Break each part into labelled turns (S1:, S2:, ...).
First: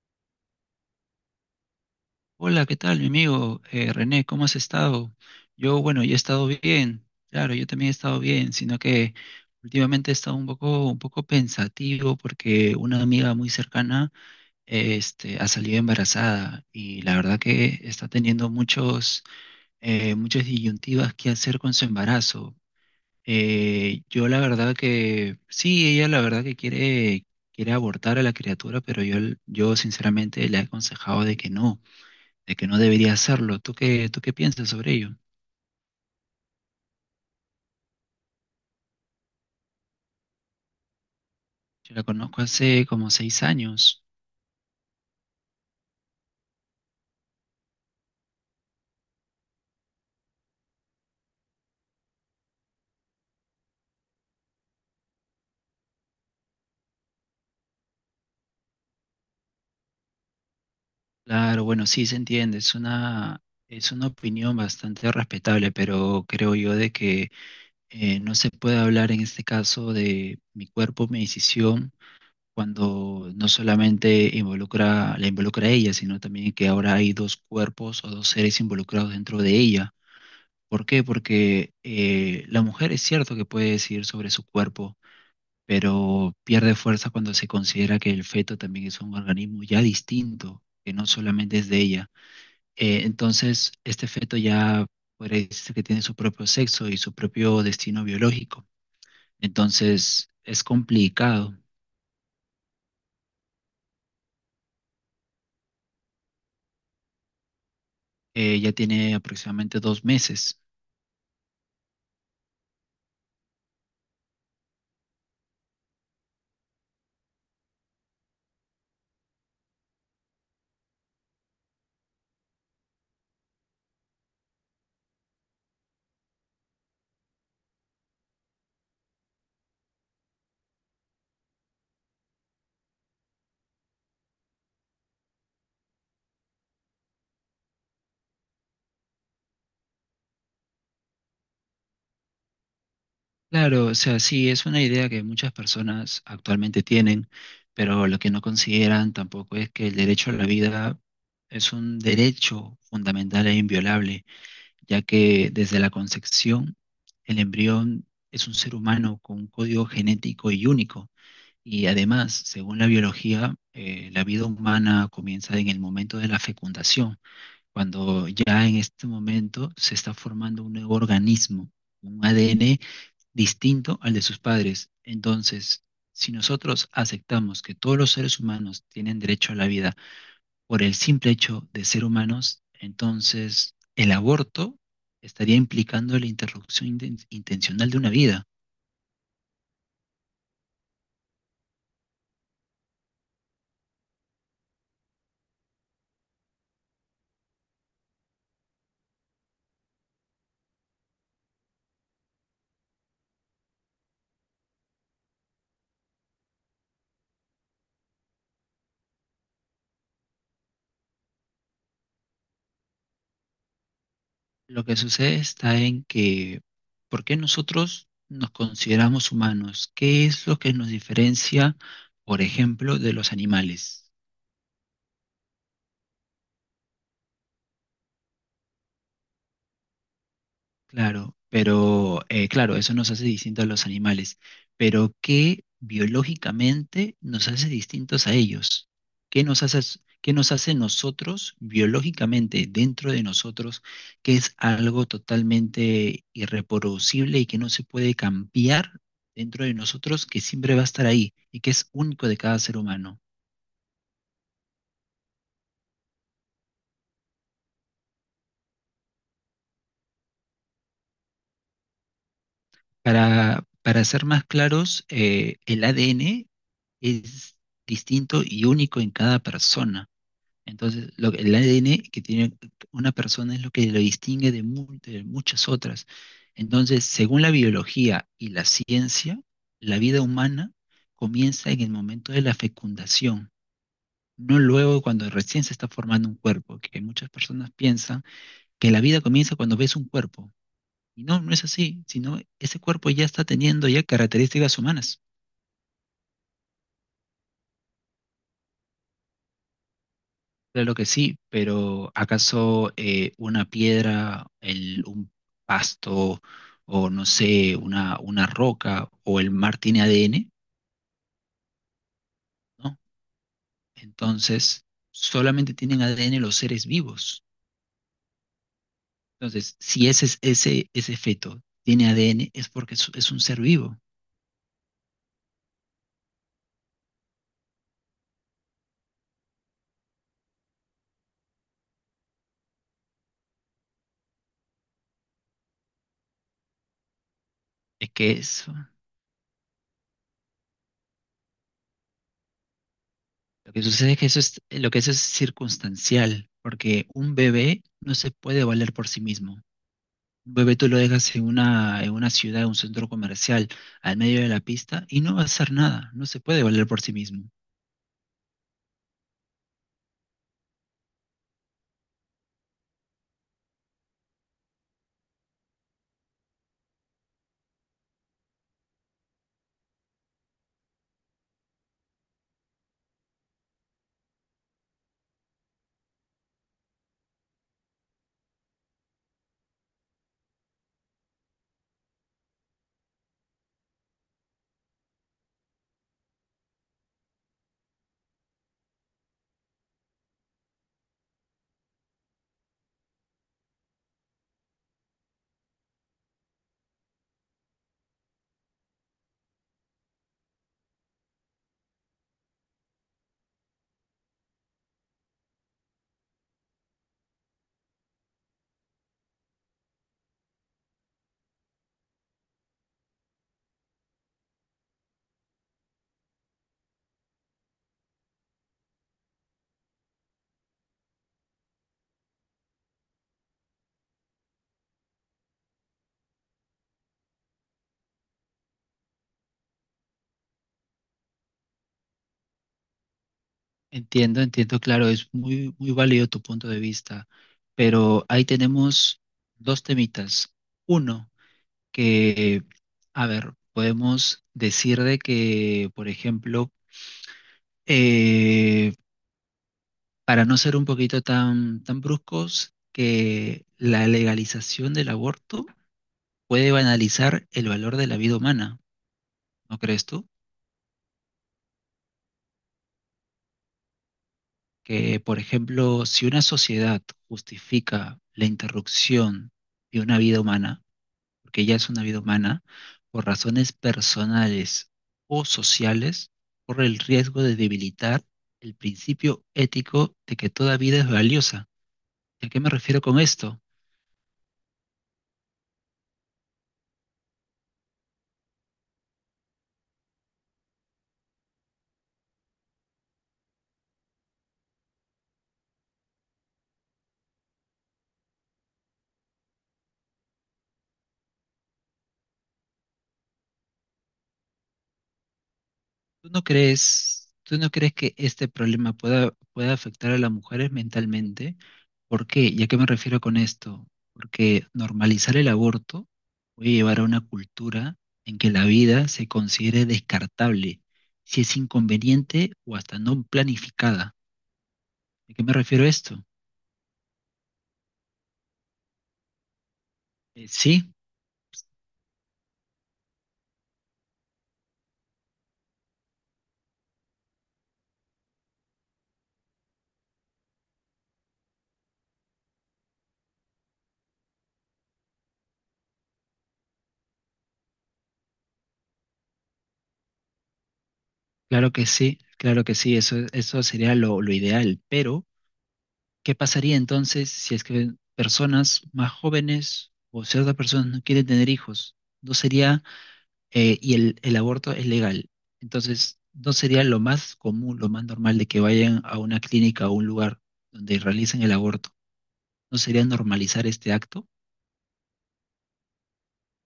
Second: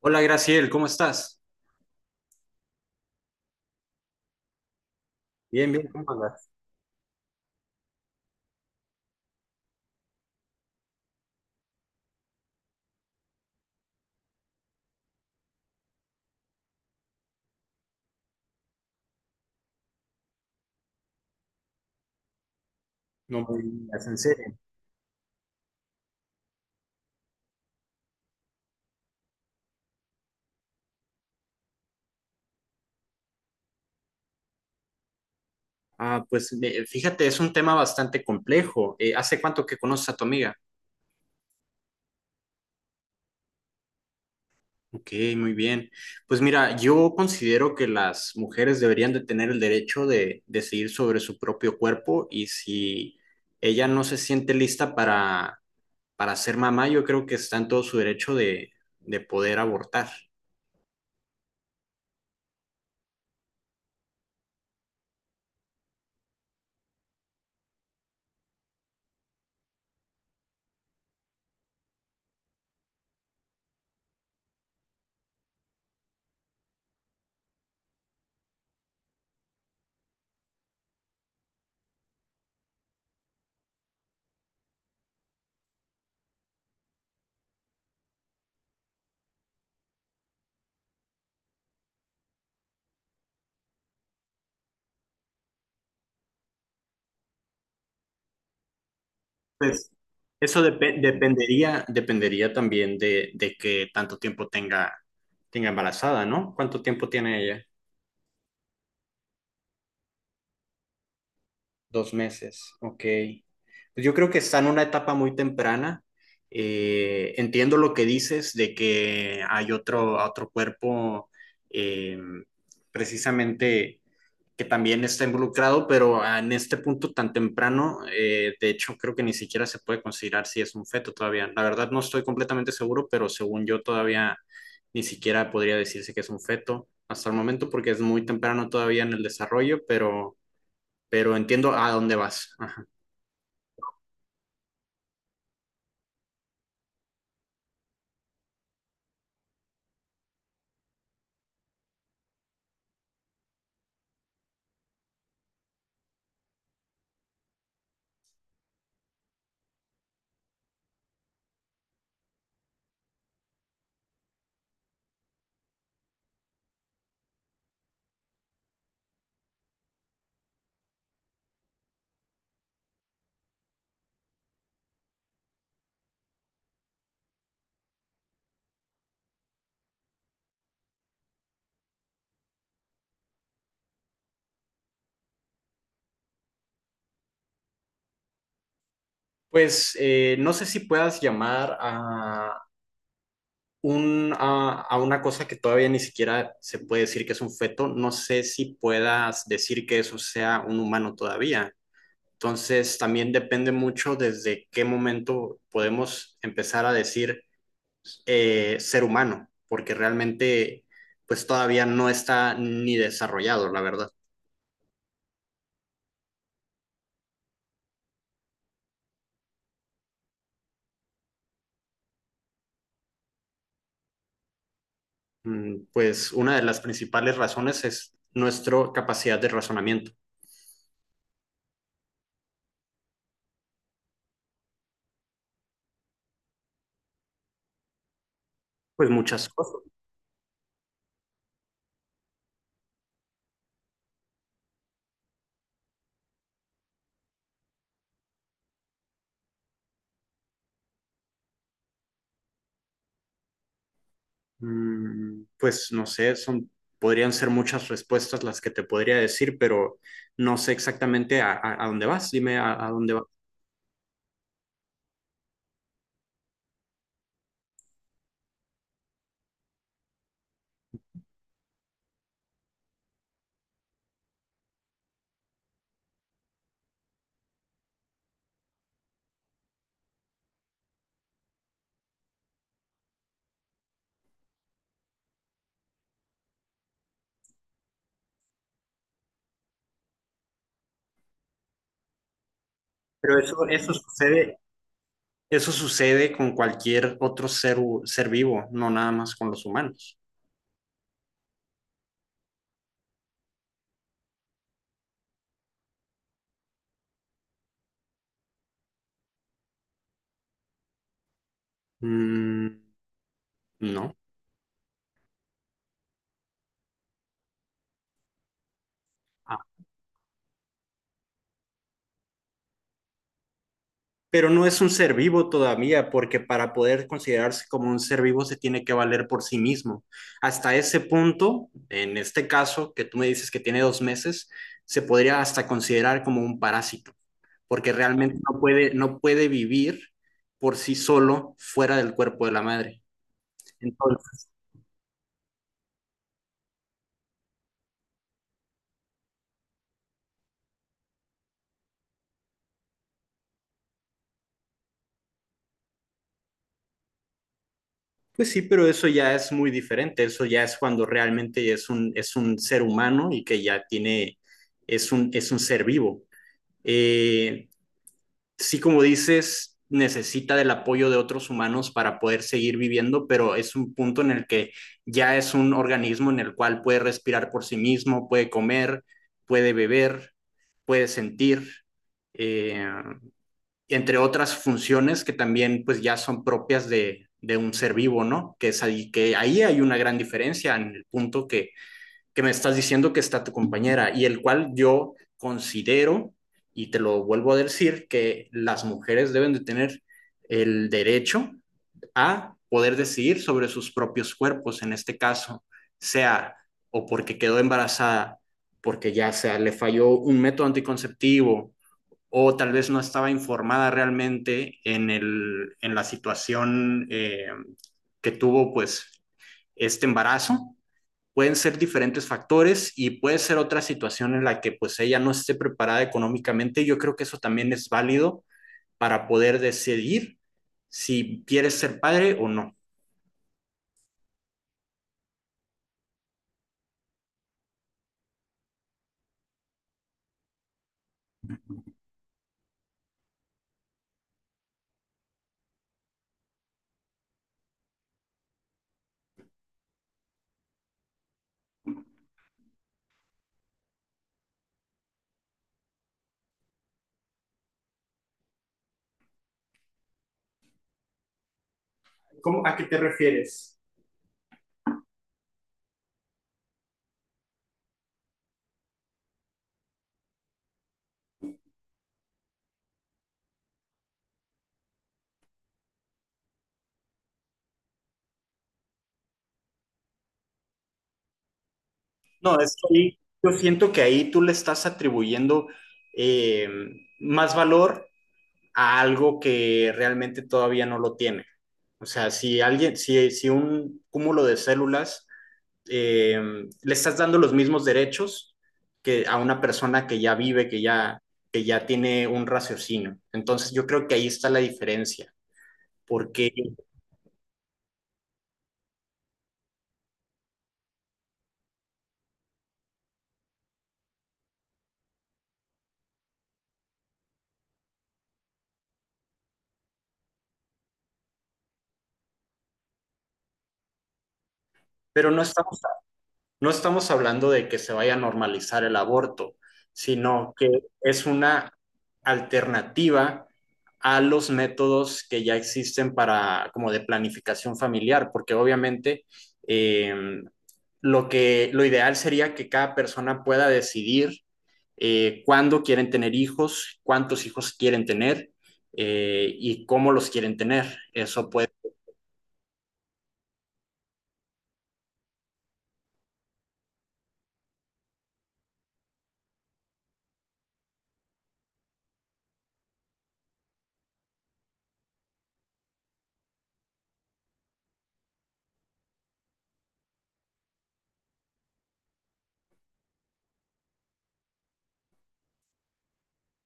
S1: Hola Graciel, ¿cómo estás?
S2: Hola, ¿qué tal, mi amigo René? ¿Cómo has estado?
S1: Bien,
S2: Yo,
S1: bien,
S2: bueno,
S1: ¿cómo
S2: yo he estado
S1: andas?
S2: bien, claro, yo también he estado bien, sino que últimamente he estado un poco pensativo porque una amiga muy cercana, ha salido embarazada y la verdad que está teniendo muchas disyuntivas que hacer con su embarazo.
S1: No me digas, en
S2: Yo la
S1: serio.
S2: verdad que, sí, ella la verdad que quiere abortar a la criatura, pero yo sinceramente le he aconsejado de que no debería hacerlo. ¿Tú qué piensas sobre ello?
S1: Ah, pues fíjate, es un tema bastante complejo. ¿Hace cuánto que conoces a tu amiga?
S2: Yo la conozco hace como 6 años.
S1: Ok, muy bien. Pues mira, yo considero que las mujeres deberían de tener el derecho de decidir sobre su propio cuerpo y si ella no se siente lista para ser mamá, yo creo que está en todo su derecho de poder abortar.
S2: Claro, bueno, sí se entiende, es una opinión bastante respetable, pero creo yo de que no se puede hablar en este caso de mi cuerpo, mi decisión, cuando no solamente la involucra a ella, sino también que ahora hay dos cuerpos o dos seres involucrados dentro de ella. ¿Por qué? Porque la mujer es cierto que puede decidir sobre su cuerpo, pero pierde fuerza cuando se considera que el feto también es un organismo ya distinto, que no solamente es de ella. Entonces, este feto ya podría decirse que tiene su propio sexo y su propio destino biológico.
S1: Pues
S2: Entonces,
S1: eso
S2: es complicado.
S1: dependería también de que tanto tiempo tenga, tenga embarazada, ¿no? ¿Cuánto tiempo tiene ella?
S2: Ya tiene aproximadamente 2 meses.
S1: 2 meses, ok. Pues yo creo que está en una etapa muy temprana. Entiendo lo que dices de que hay otro cuerpo eh, precisamente que también está involucrado, pero en este punto tan temprano, de hecho creo que ni siquiera se puede considerar si es un feto todavía. La verdad no estoy completamente seguro, pero según yo todavía ni siquiera podría decirse que es un feto hasta el momento porque es muy temprano todavía en el desarrollo, pero entiendo a dónde vas. Ajá.
S2: Claro, o sea, sí, es una idea que muchas personas actualmente tienen, pero lo que no consideran tampoco es que el derecho a la vida es un derecho fundamental e inviolable, ya que desde la concepción el embrión es un ser humano con un código genético y único. Y además, según la biología, la vida humana comienza en el momento de la fecundación, cuando ya en este momento se está formando un nuevo organismo, un ADN distinto al de sus padres. Entonces, si nosotros aceptamos que todos los seres humanos tienen derecho a la vida por el simple hecho de ser humanos, entonces el aborto estaría implicando la interrupción intencional de una vida.
S1: Pues no sé si puedas llamar a una cosa que todavía ni siquiera se puede decir que es un feto, no sé si puedas decir que eso sea un humano todavía. Entonces, también depende mucho desde qué momento podemos empezar a decir ser humano, porque realmente pues todavía no está ni desarrollado, la verdad.
S2: Lo que sucede está en que, ¿por qué nosotros nos consideramos humanos? ¿Qué es lo que nos diferencia, por ejemplo, de los animales?
S1: Mm, pues una de las principales razones es nuestra capacidad de razonamiento.
S2: Claro, pero claro, eso nos hace distintos a los animales, pero ¿qué biológicamente nos hace distintos a ellos?
S1: Pues
S2: ¿Qué
S1: muchas
S2: nos hace,
S1: cosas.
S2: qué nos hace nosotros biológicamente dentro de nosotros, que es algo totalmente irreproducible y que no se puede cambiar dentro de nosotros, que siempre va a estar ahí y que es único de cada ser humano?
S1: Mm, pues no sé, podrían ser muchas respuestas las que te podría decir, pero no sé exactamente a dónde vas. Dime a dónde vas.
S2: Para ser más claros, el ADN es distinto y único en cada persona. Entonces, el ADN que tiene una persona es lo que lo distingue de, de muchas otras. Entonces, según la biología y la ciencia, la vida humana comienza en el momento de la fecundación, no luego cuando recién se está formando un cuerpo, que muchas personas piensan que la vida comienza cuando ves un cuerpo. Y no, no es así, sino ese cuerpo ya está teniendo
S1: Eso
S2: ya
S1: sucede.
S2: características humanas.
S1: Eso sucede con cualquier otro ser vivo, no nada más con los humanos.
S2: Claro que sí, pero ¿acaso una piedra, un pasto o no sé, una roca o el mar tiene ADN?
S1: Mm,
S2: ¿No?
S1: no.
S2: Entonces, solamente tienen ADN los seres vivos.
S1: Ah,
S2: Entonces, si ese feto tiene ADN, es porque es un ser vivo.
S1: pero no es un ser vivo todavía, porque para poder considerarse como un ser vivo se tiene que valer por sí mismo. Hasta ese punto, en este caso, que tú me dices que tiene 2 meses, se podría hasta considerar como un parásito, porque
S2: Es que
S1: realmente
S2: eso,
S1: no puede vivir por sí solo fuera del cuerpo de la madre.
S2: lo que sucede es que eso
S1: Entonces,
S2: es, lo que eso es circunstancial, porque un bebé no se puede valer por sí mismo. Un bebé tú lo dejas en una, ciudad, en un centro comercial, al medio de la pista, y no va a hacer nada, no se puede valer por sí mismo.
S1: pues sí, pero eso ya es muy diferente. Eso ya es cuando realmente es un ser humano y que ya tiene, es un ser vivo. Eh, sí, como dices, necesita del apoyo de otros humanos para poder seguir viviendo, pero es un punto en el que ya es un organismo en el cual puede respirar por sí mismo, puede comer, puede beber, puede sentir. Eh, entre otras funciones que también pues ya son propias de un ser vivo, ¿no? Es ahí, que ahí hay una gran diferencia en el punto que me estás diciendo que está tu compañera y el cual yo considero, y te lo vuelvo a decir, que las mujeres deben de tener el derecho a poder decidir sobre sus propios cuerpos, en este caso, sea o porque quedó embarazada, porque ya sea le falló un método anticonceptivo o tal vez no estaba informada realmente en la situación que tuvo pues este embarazo. Pueden ser diferentes factores y puede ser otra situación en la que pues ella no esté preparada económicamente. Yo creo que eso también es válido para poder decidir si quieres ser padre o no.
S2: Entiendo, entiendo, claro, es muy, muy válido tu punto de vista, pero ahí tenemos dos temitas. Uno, que, a ver, podemos decir de que, por ejemplo, eh, para no ser un poquito tan, tan bruscos, que la legalización del aborto puede banalizar el valor de la vida humana. ¿No crees tú?
S1: ¿A qué te refieres?
S2: Que, por ejemplo, si una sociedad justifica la interrupción de una vida humana, porque ya es una vida humana, por razones personales o sociales, corre el riesgo de debilitar el principio ético de que toda vida es valiosa. ¿Y a
S1: No,
S2: qué me
S1: es
S2: refiero
S1: que
S2: con
S1: yo
S2: esto?
S1: siento que ahí tú le estás atribuyendo eh, más valor a algo que realmente todavía no lo tiene. O sea, si alguien, si, si un cúmulo de células eh, le estás dando los mismos derechos que a una persona que ya vive, que ya tiene un raciocinio. Entonces yo creo que ahí está la diferencia,
S2: ¿Tú no
S1: porque,
S2: crees, tú no crees que este problema pueda afectar a las mujeres mentalmente? ¿Por qué? ¿Y a qué me refiero con esto? Porque normalizar el aborto puede llevar a una cultura en que la vida se considere descartable, si es inconveniente o hasta no planificada.
S1: pero
S2: ¿A qué me refiero a esto?
S1: no estamos hablando de que se vaya a normalizar el aborto, sino que
S2: Sí,
S1: es una alternativa a los métodos que ya existen para como de planificación familiar, porque obviamente eh, lo ideal sería que cada persona pueda decidir cuándo quieren tener hijos, cuántos hijos quieren tener y cómo los quieren tener. Eso puede.
S2: claro que sí, claro que sí, eso sería lo ideal, pero ¿qué pasaría entonces si es que personas más jóvenes o ciertas personas no quieren tener hijos? No sería, y el aborto es legal. Entonces, no sería lo más común, lo más normal de que vayan a una clínica o un lugar donde realicen el aborto. No sería normalizar este acto,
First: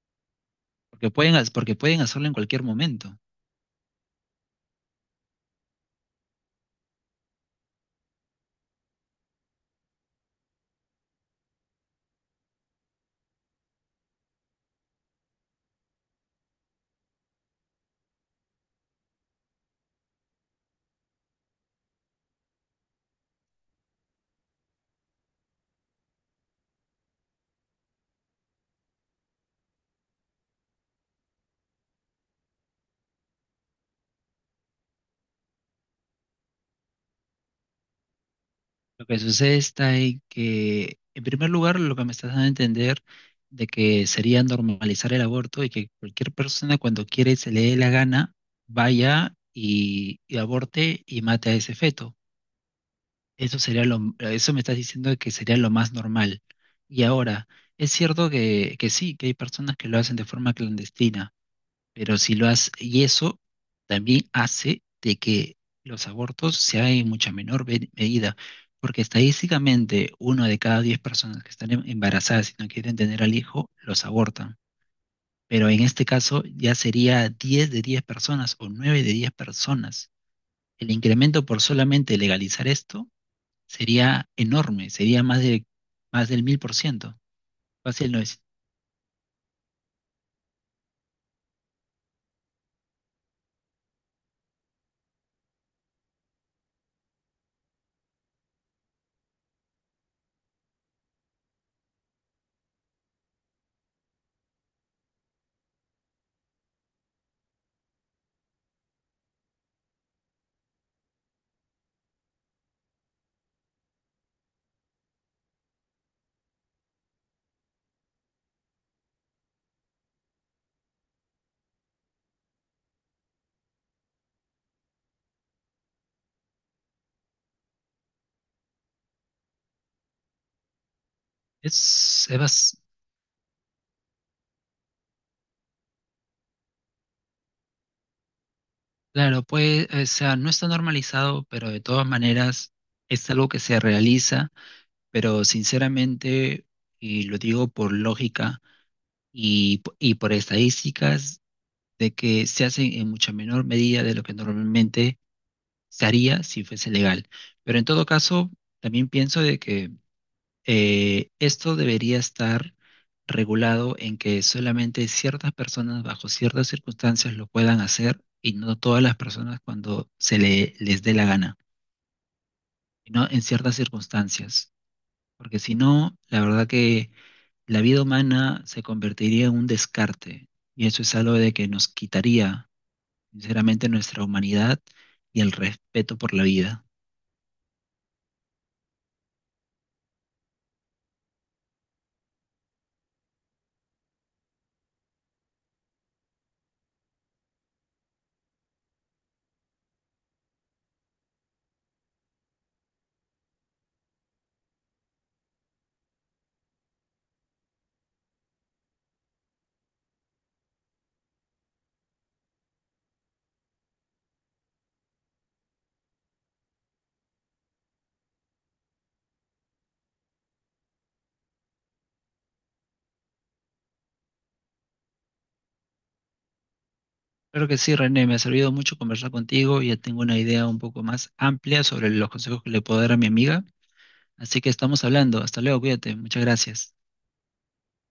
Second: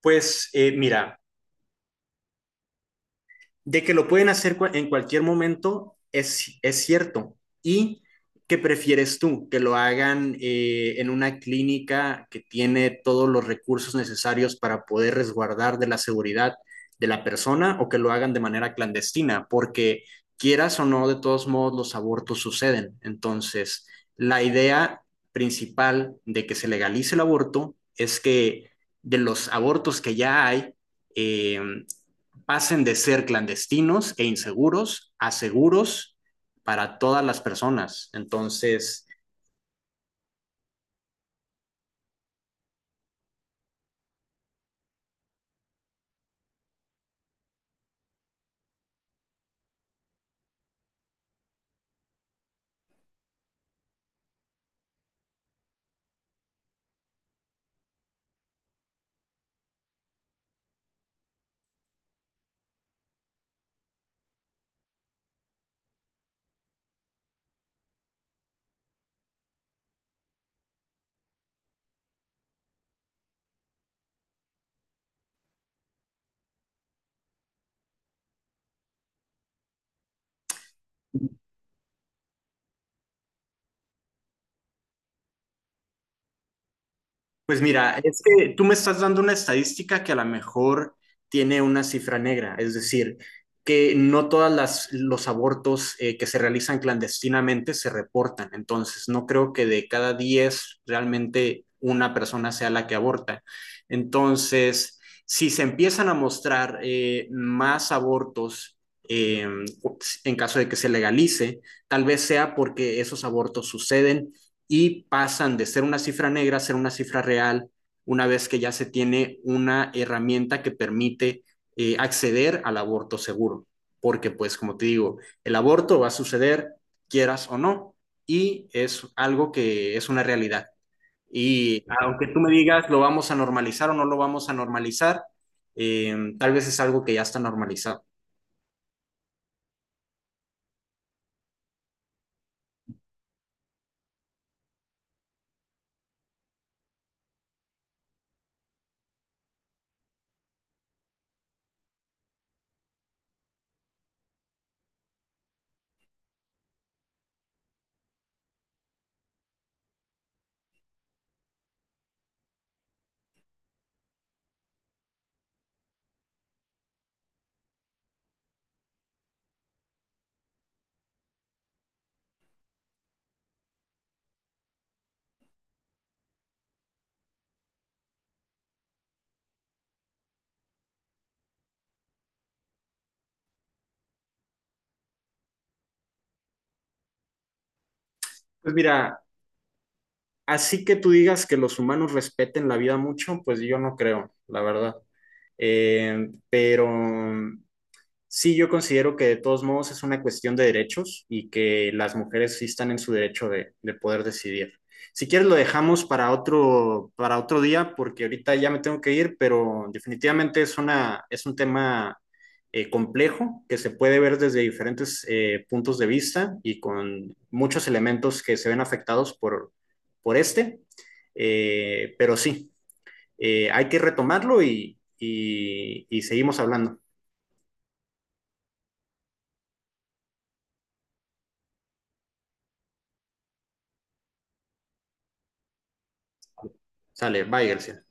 S1: Pues
S2: porque
S1: mira,
S2: pueden hacerlo en cualquier momento.
S1: de que lo pueden hacer en cualquier momento es cierto. ¿Y qué prefieres tú? ¿Que lo hagan en una clínica que tiene todos los recursos necesarios para poder resguardar de la seguridad de la persona o que lo hagan de manera clandestina? Porque quieras o no, de todos modos los abortos suceden. Entonces, la idea principal de que se legalice el aborto es que de los abortos que ya hay, eh, pasen de ser clandestinos e inseguros a seguros para todas las personas. Entonces,
S2: Lo que sucede está en que, en primer lugar, lo que me estás dando a entender de que sería normalizar el aborto y que cualquier persona cuando quiere y se le dé la gana, vaya y aborte y mate a ese feto. Eso sería lo, eso me estás diciendo que sería lo más normal. Y ahora, es cierto que sí, que hay personas que lo hacen de forma clandestina, pero si lo hace, y eso también hace de que los abortos se hagan en mucha menor medida, porque estadísticamente 1 de cada 10 personas que están embarazadas y no quieren tener al hijo, los abortan. Pero en este caso ya sería 10 de 10 personas o 9 de 10 personas. El incremento por solamente legalizar esto sería enorme, sería más del 1000%,
S1: pues mira,
S2: casi el
S1: es
S2: 900.
S1: que tú me estás dando una estadística que a lo mejor tiene una cifra negra, es decir, que no todas las los abortos que se realizan clandestinamente se reportan. Entonces, no creo que de cada 10 realmente una persona sea la que aborta. Entonces, si se empiezan a mostrar más abortos eh, en caso de que se legalice, tal vez sea porque esos abortos suceden y pasan de ser una cifra negra a ser una cifra real una vez que ya se tiene una herramienta que permite acceder al aborto seguro. Porque pues como te digo, el aborto va a suceder quieras o no y es algo que es una realidad. Y
S2: Es,
S1: aunque
S2: es es
S1: tú me
S2: bas-
S1: digas lo vamos a normalizar o no lo vamos a normalizar, tal vez es algo que ya está normalizado.
S2: Claro, pues, o sea, no está normalizado, pero de todas maneras es algo que se realiza, pero sinceramente, y lo digo por lógica y, y por estadísticas, de que se hace en mucha menor medida de lo que normalmente se haría si fuese legal. Pero en todo caso, también pienso de que esto debería estar regulado en que solamente ciertas personas bajo ciertas circunstancias lo puedan hacer y no todas las personas cuando se les dé la gana, no en ciertas circunstancias. Porque si no, la verdad que la vida humana se convertiría en un descarte y eso es algo de que nos quitaría, sinceramente, nuestra humanidad y el respeto por la vida.
S1: Pues mira, así que tú digas que los humanos respeten la vida mucho, pues yo no creo, la verdad. Eh, pero Sí, yo considero que de todos modos es una cuestión de derechos y que las mujeres sí están en su derecho de poder decidir. Si quieres lo dejamos para para otro día porque ahorita ya me tengo que ir, pero definitivamente es es un tema complejo que se puede ver desde diferentes puntos de vista y con muchos elementos que se ven afectados por este. Eh, pero sí, hay que retomarlo y seguimos hablando.
S2: Claro que sí, René, me ha servido mucho conversar contigo, y ya tengo una idea un poco más amplia sobre los consejos que le puedo dar a mi amiga. Así que estamos hablando. Hasta luego, cuídate. Muchas gracias.
S1: Sale, bye, García.